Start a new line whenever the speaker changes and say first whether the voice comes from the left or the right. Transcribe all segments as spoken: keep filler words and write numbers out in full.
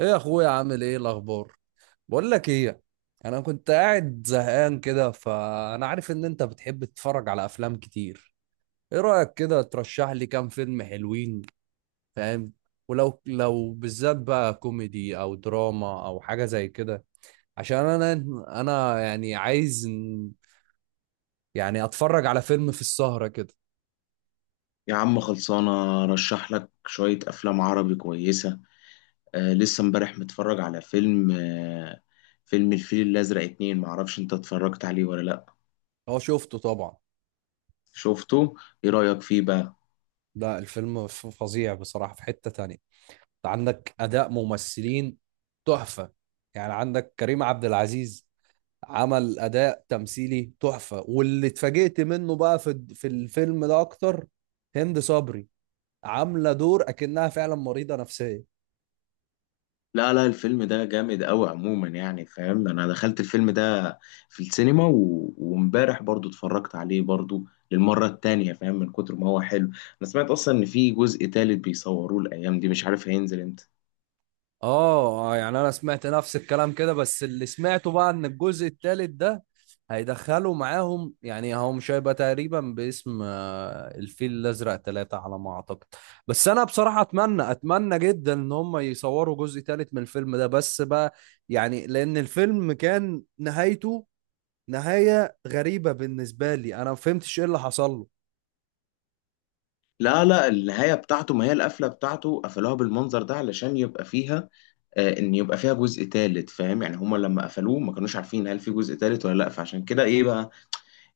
right: ايه، يا اخويا، عامل ايه؟ الاخبار؟ بقول لك ايه. انا كنت قاعد زهقان كده، فانا عارف ان انت بتحب تتفرج على افلام كتير. ايه رايك كده ترشح لي كام فيلم حلوين؟ فاهم؟ ولو لو بالذات بقى كوميدي او دراما او حاجه زي كده، عشان انا انا يعني عايز ن- يعني اتفرج على فيلم في السهره كده.
left: يا عم خلصانة رشح لك شوية أفلام عربي كويسة. آه، لسه امبارح متفرج على فيلم آه فيلم الفيل الأزرق اتنين، معرفش انت اتفرجت عليه ولا لأ.
right: هو شفته طبعا.
left: شفته؟ ايه رأيك فيه بقى؟
right: ده الفيلم ف- فظيع بصراحه، في حته تانية عندك اداء ممثلين تحفه. يعني عندك كريم عبد العزيز عمل اداء تمثيلي تحفه، واللي اتفاجئت منه بقى في في الفيلم ده اكتر، هند صبري عامله دور اكنها فعلا مريضه نفسيه.
left: لا لا، الفيلم ده جامد أوي عموما، يعني فاهم، أنا دخلت الفيلم ده في السينما و... وامبارح برضو اتفرجت عليه برضو للمرة التانية، فاهم، من كتر ما هو حلو. أنا سمعت أصلا إن في جزء تالت بيصوروه الأيام دي، مش عارف هينزل امتى.
right: اه، آه، يعني انا سمعت نفس الكلام كده، بس اللي سمعته بقى ان الجزء الثالث ده هيدخلوا معاهم، يعني هو مش هيبقى تقريبا باسم آه، الفيل الازرق ثلاثة على ما اعتقد. بس انا بصراحة اتمنى اتمنى جدا ان هم يصوروا جزء ثالث من الفيلم ده، بس بقى يعني لان الفيلم كان نهايته نهاية غريبة بالنسبة لي، انا ما فهمتش ايه اللي حصل له.
left: لا لا، النهاية بتاعته، ما هي القفلة بتاعته قفلوها بالمنظر ده علشان يبقى فيها آه، ان يبقى فيها جزء تالت، فاهم، يعني هما لما قفلوه ما كانوش عارفين هل في جزء تالت ولا لا، فعشان كده ايه بقى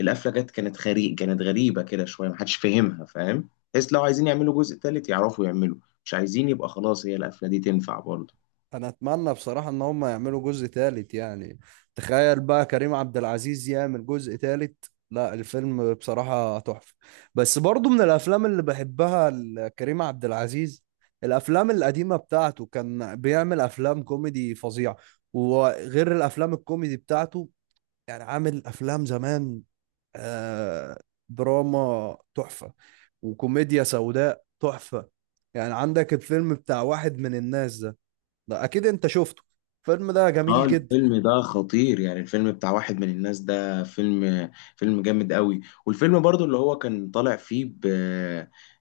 left: القفلة جت كانت غريب، كانت غريبة كده شوية، ما حدش فاهمها، فاهم، بس لو عايزين يعملوا جزء تالت يعرفوا يعملوا، مش عايزين يبقى خلاص هي القفلة دي تنفع برضه.
right: انا اتمنى بصراحة ان هم يعملوا جزء تالت، يعني تخيل بقى كريم عبد العزيز يعمل جزء تالت. لا، الفيلم بصراحة تحفة. بس برضو من الافلام اللي بحبها ل- كريم عبد العزيز الافلام القديمة بتاعته، كان بيعمل افلام كوميدي فظيعة. وغير الافلام الكوميدي بتاعته، يعني عامل افلام زمان آه، دراما تحفة، وكوميديا سوداء تحفة. يعني عندك الفيلم بتاع واحد من الناس ده، ده اكيد انت شفته، الفيلم ده
left: اه
right: جميل جدا.
left: الفيلم ده خطير، يعني الفيلم بتاع واحد من الناس ده فيلم فيلم جامد قوي. والفيلم برضو اللي هو كان طالع فيه ب...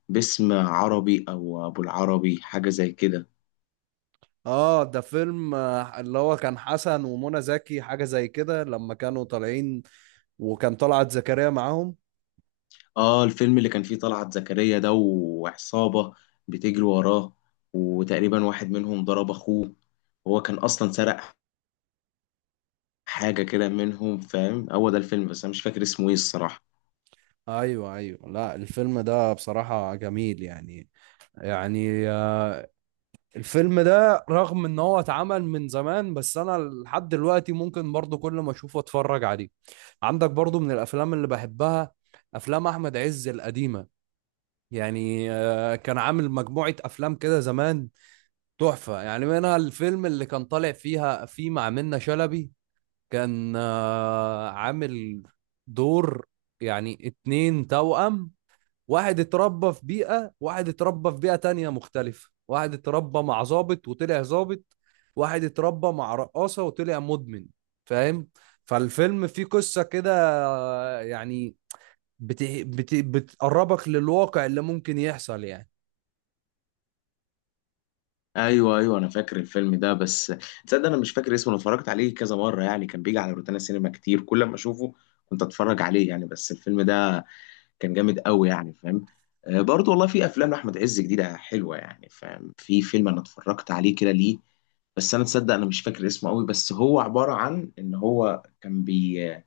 left: باسم عربي او ابو العربي حاجة زي كده.
right: اه، ده فيلم آه، اللي هو كان حسن ومنى زكي حاجة زي كده لما كانوا طالعين، وكان طلعت زكريا معاهم.
left: اه الفيلم اللي كان فيه طلعت زكريا ده، وعصابة بتجري وراه، وتقريبا واحد منهم ضرب اخوه، وهو كان اصلا سرق حاجة كده منهم، فاهم، هو ده الفيلم، بس انا مش فاكر اسمه ايه الصراحة.
right: ايوه ايوه، لا الفيلم ده بصراحة جميل يعني، يعني آه، الفيلم ده رغم ان هو اتعمل من زمان، بس انا لحد دلوقتي ممكن برضو كل ما اشوفه اتفرج عليه. عندك برضو من الافلام اللي بحبها افلام احمد عز القديمة، يعني آه، كان عامل مجموعة افلام كده زمان تحفة، يعني منها الفيلم اللي كان طالع فيها فيه مع منة شلبي. كان آه، عامل دور يعني اتنين توأم، واحد اتربى في بيئة، واحد اتربى في بيئة تانية مختلفة، واحد اتربى مع ضابط وطلع ضابط، واحد اتربى مع رقاصة وطلع مدمن. فاهم؟ فالفيلم فيه قصة كده آه، يعني بت... بت... بتقربك للواقع اللي ممكن يحصل يعني.
left: ايوه ايوه، انا فاكر الفيلم ده، بس تصدق انا مش فاكر اسمه. انا اتفرجت عليه كذا مره يعني، كان بيجي على روتانا سينما كتير، كل ما اشوفه كنت اتفرج عليه يعني، بس الفيلم ده كان جامد قوي يعني فاهم. آه، برضه والله في افلام لاحمد عز جديده حلوه يعني فاهم. في فيلم انا اتفرجت عليه كده ليه، بس انا تصدق انا مش فاكر اسمه قوي، بس هو عباره عن ان هو كان بي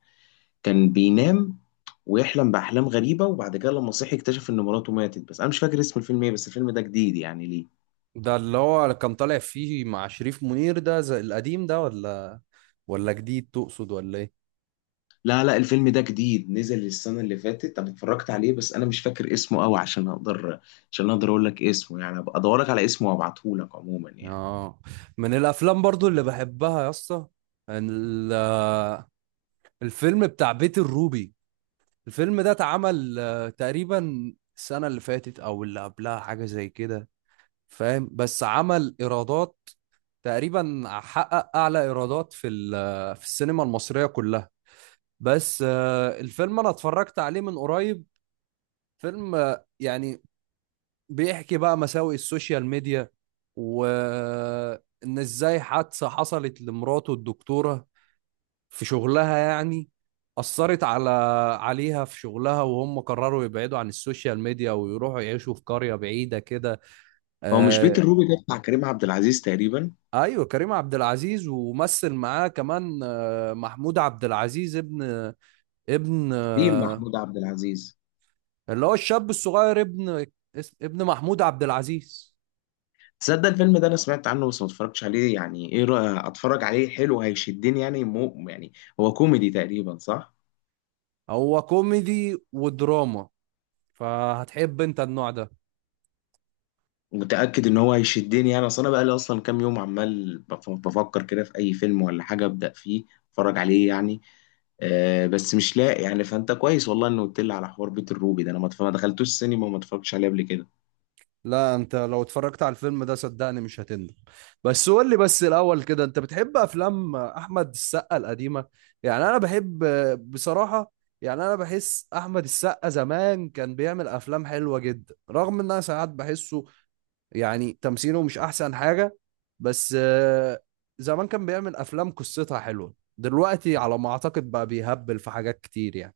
left: كان بينام ويحلم باحلام غريبه، وبعد كده لما صحي اكتشف ان مراته ماتت، بس انا مش فاكر اسم الفيلم ايه، بس الفيلم ده جديد يعني ليه.
right: ده اللي هو كان طالع فيه مع شريف منير، ده زي القديم ده، ولا ولا جديد تقصد ولا ايه؟
left: لا لا، الفيلم ده جديد، نزل السنة اللي فاتت، أنا اتفرجت عليه، بس أنا مش فاكر اسمه أوي عشان أقدر عشان أقدر أقول لك اسمه، يعني أبقى أدورك على اسمه وأبعته لك عموما يعني.
right: اه، من الافلام برضو اللي بحبها يا اسطى، ال- الفيلم بتاع بيت الروبي. الفيلم ده اتعمل آه، تقريبا السنة اللي فاتت او اللي قبلها حاجة زي كده، فاهم؟ بس عمل ايرادات، تقريبا حقق اعلى ايرادات في ال- آه، في السينما المصرية كلها. بس آه، الفيلم انا اتفرجت عليه من قريب. فيلم آه، يعني بيحكي بقى مساوئ السوشيال ميديا، وإن إزاي حادثة حصلت لمراته الدكتورة في شغلها، يعني أثرت على عليها في شغلها، وهم قرروا يبعدوا عن السوشيال ميديا ويروحوا يعيشوا في قرية بعيدة كده.
left: هو مش بيت
right: آه،
left: الروبي ده بتاع كريم عبد العزيز تقريبا؟
right: أيوة، كريم عبد العزيز، ومثل معاه كمان آه محمود عبد العزيز، ابن ابن
left: كريم
right: آه
left: محمود عبد العزيز.
right: اللي هو الشاب الصغير، ابن اسم- ابن محمود عبد العزيز.
left: تصدق الفيلم ده أنا سمعت عنه بس ما اتفرجتش عليه، يعني إيه رأيك أتفرج عليه؟ حلو؟ هيشدني يعني؟ مو يعني هو كوميدي تقريبا صح؟
right: هو كوميدي ودراما، فهتحب انت النوع ده.
left: متأكد إن هو هيشدني؟ يعني أصل أنا بقالي أصلا كام يوم عمال بف- بفكر كده في أي فيلم ولا حاجة أبدأ فيه، أتفرج عليه يعني. آه، بس مش لاقي يعني، فانت كويس والله انه قلت لي على حوار بيت الروبي ده، انا ما اتف- ما دخلتوش السينما وما اتفرجتش عليه قبل كده.
right: لا، انت لو اتفرجت على الفيلم ده صدقني مش هتندم. بس قول لي بس الاول كده، انت بتحب افلام احمد السقا القديمه؟ يعني انا بحب بصراحه، يعني انا بحس احمد السقا زمان كان بيعمل افلام حلوه جدا، رغم ان انا ساعات بحسه يعني تمثيله مش احسن حاجه. بس آه، زمان كان بيعمل افلام قصتها حلوه، دلوقتي على ما اعتقد بقى بيهبل في حاجات كتير يعني.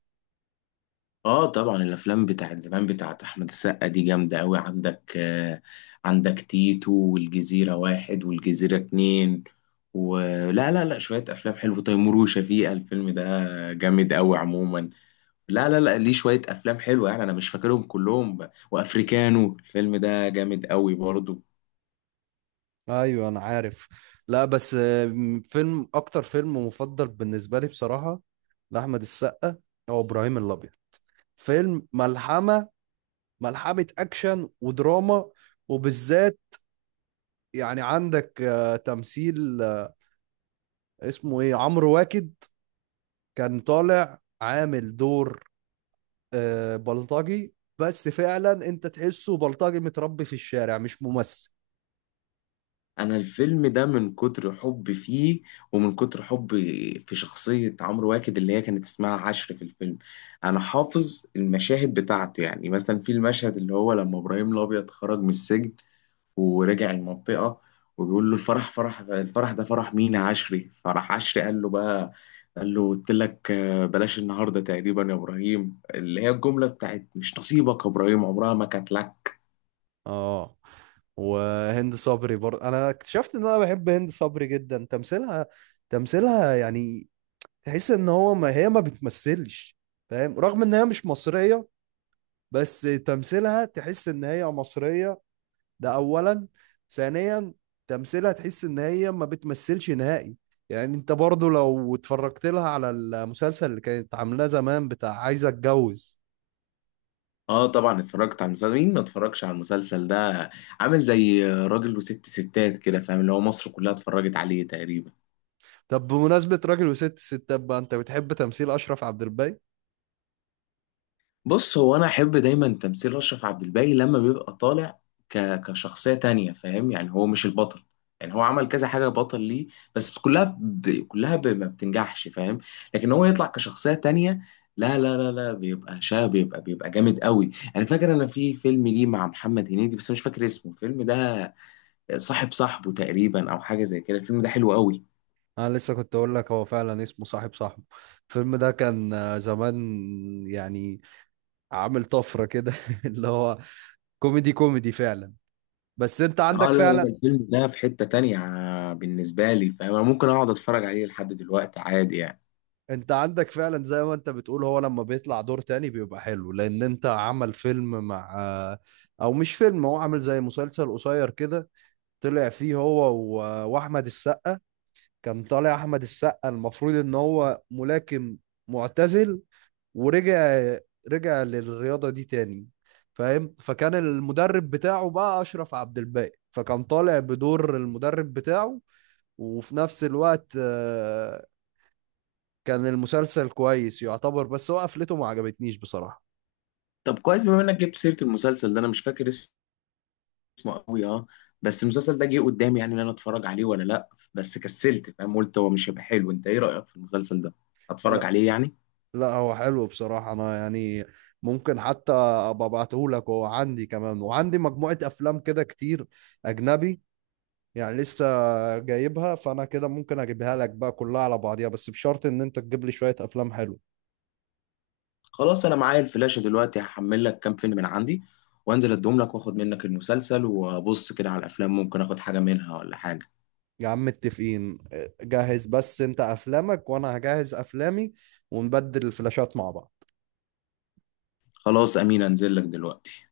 left: اه طبعا الافلام بتاعت زمان بتاعت احمد السقا دي جامده قوي. عندك آه، عندك تيتو، والجزيره واحد، والجزيره اتنين، ولا لا لا شويه افلام حلوه، تيمور وشفيقه، الفيلم ده جامد قوي عموما. لا لا لا ليه شويه افلام حلوه يعني، انا مش فاكرهم كلهم، وافريكانو الفيلم ده جامد قوي برضه.
right: ايوه انا عارف. لا بس آه، فيلم، اكتر فيلم مفضل بالنسبه لي بصراحه لاحمد السقا هو ابراهيم الابيض. فيلم ملحمه، ملحمه اكشن ودراما. وبالذات يعني عندك آه، تمثيل آه، اسمه ايه، عمرو واكد، كان طالع عامل دور آه، بلطجي، بس فعلا انت تحسه بلطجي متربي في الشارع مش ممثل.
left: انا الفيلم ده من كتر حبي فيه، ومن كتر حبي في شخصية عمرو واكد اللي هي كانت اسمها عشر في الفيلم، انا حافظ المشاهد بتاعته. يعني مثلا في المشهد اللي هو لما ابراهيم الابيض خرج من السجن ورجع المنطقة، وبيقول له الفرح، فرح الفرح ده فرح مين يا عشري؟ فرح عشري، قال له بقى، قال له قلت لك آه، بلاش النهارده تقريبا يا ابراهيم، اللي هي الجملة بتاعت مش نصيبك يا ابراهيم، عمرها ما كانت لك.
right: اه، وهند صبري برضه انا اكتشفت ان انا بحب هند صبري جدا تمثيلها. تمثيلها يعني تحس ان هو ما هي ما بتمثلش، فاهم؟ رغم ان هي مش مصرية، بس تمثيلها تحس ان هي مصرية. ده اولا. ثانيا، تمثيلها تحس ان هي ما بتمثلش نهائي. يعني انت برضه لو اتفرجت لها على المسلسل اللي كانت عاملاه زمان بتاع عايزة اتجوز.
left: اه طبعا اتفرجت على المسلسل، مين ما اتفرجش على المسلسل ده، عامل زي راجل وست ستات كده فاهم، اللي هو مصر كلها اتفرجت عليه تقريبا.
right: طب بمناسبة راجل وست ستات بقى، انت بتحب تمثيل اشرف عبد الباقي؟
left: بص هو انا احب دايما تمثيل اشرف عبد الباقي لما بيبقى طالع ك... كشخصية تانية، فاهم يعني هو مش البطل، يعني هو عمل كذا حاجة بطل ليه بس كلها ب... كلها ب... ما بتنجحش، فاهم، لكن هو يطلع كشخصية تانية. لا لا لا لا بيبقى شاب، بيبقى بيبقى جامد قوي. انا فاكر انا في فيلم ليه مع محمد هنيدي بس مش فاكر اسمه الفيلم ده، صاحب صاحبه تقريبا او حاجه زي كده، الفيلم ده حلو قوي.
right: انا لسه كنت اقول لك هو فعلا اسمه صاحب صاحبه. الفيلم ده كان آه، زمان يعني عامل طفرة كده اللي هو كوميدي كوميدي فعلا. بس انت
left: اه
right: عندك
left: لا، لا
right: فعلا
left: الفيلم ده في حته تانية بالنسبه لي، فانا ممكن اقعد اتفرج عليه لحد دلوقتي عادي يعني.
right: انت عندك فعلا زي ما انت بتقول، هو لما بيطلع دور تاني بيبقى حلو، لان انت عمل فيلم مع آه، او مش فيلم، هو عامل زي مسلسل قصير كده طلع فيه هو و- واحمد السقا. كان طالع احمد السقا المفروض ان هو ملاكم معتزل، ورجع رجع للرياضة دي تاني. فاهم؟ فكان المدرب بتاعه بقى أشرف عبد الباقي، فكان طالع بدور المدرب بتاعه، وفي نفس الوقت آه، كان المسلسل كويس يعتبر، بس هو قفلته ما عجبتنيش بصراحة.
left: طب كويس بما انك جبت سيره المسلسل ده، انا مش فاكر اسمه قوي، اه، بس المسلسل ده جه قدامي يعني ان انا اتفرج عليه ولا لا، بس كسلت، فاهم، قلت هو مش هيبقى حلو، انت ايه رايك في المسلسل ده؟ اتفرج
right: لا
left: عليه يعني؟
right: لا، هو حلو بصراحة، أنا يعني ممكن حتى أبقى أبعته لك، هو عندي، كمان وعندي مجموعة أفلام كده كتير أجنبي، يعني لسه جايبها، فأنا كده ممكن أجيبها لك بقى كلها على بعضيها، بس بشرط إن أنت تجيب لي شوية أفلام حلوة.
left: خلاص انا معايا الفلاشه دلوقتي، هحمل لك كام فيلم من عندي وانزل اديهم لك واخد منك المسلسل، وابص كده على الافلام ممكن اخد حاجه منها ولا حاجه.
right: يا عم متفقين، آه، جهز بس انت افلامك وانا هجهز افلامي، ونبدل الفلاشات مع بعض.
left: خلاص امين، انزل لك دلوقتي.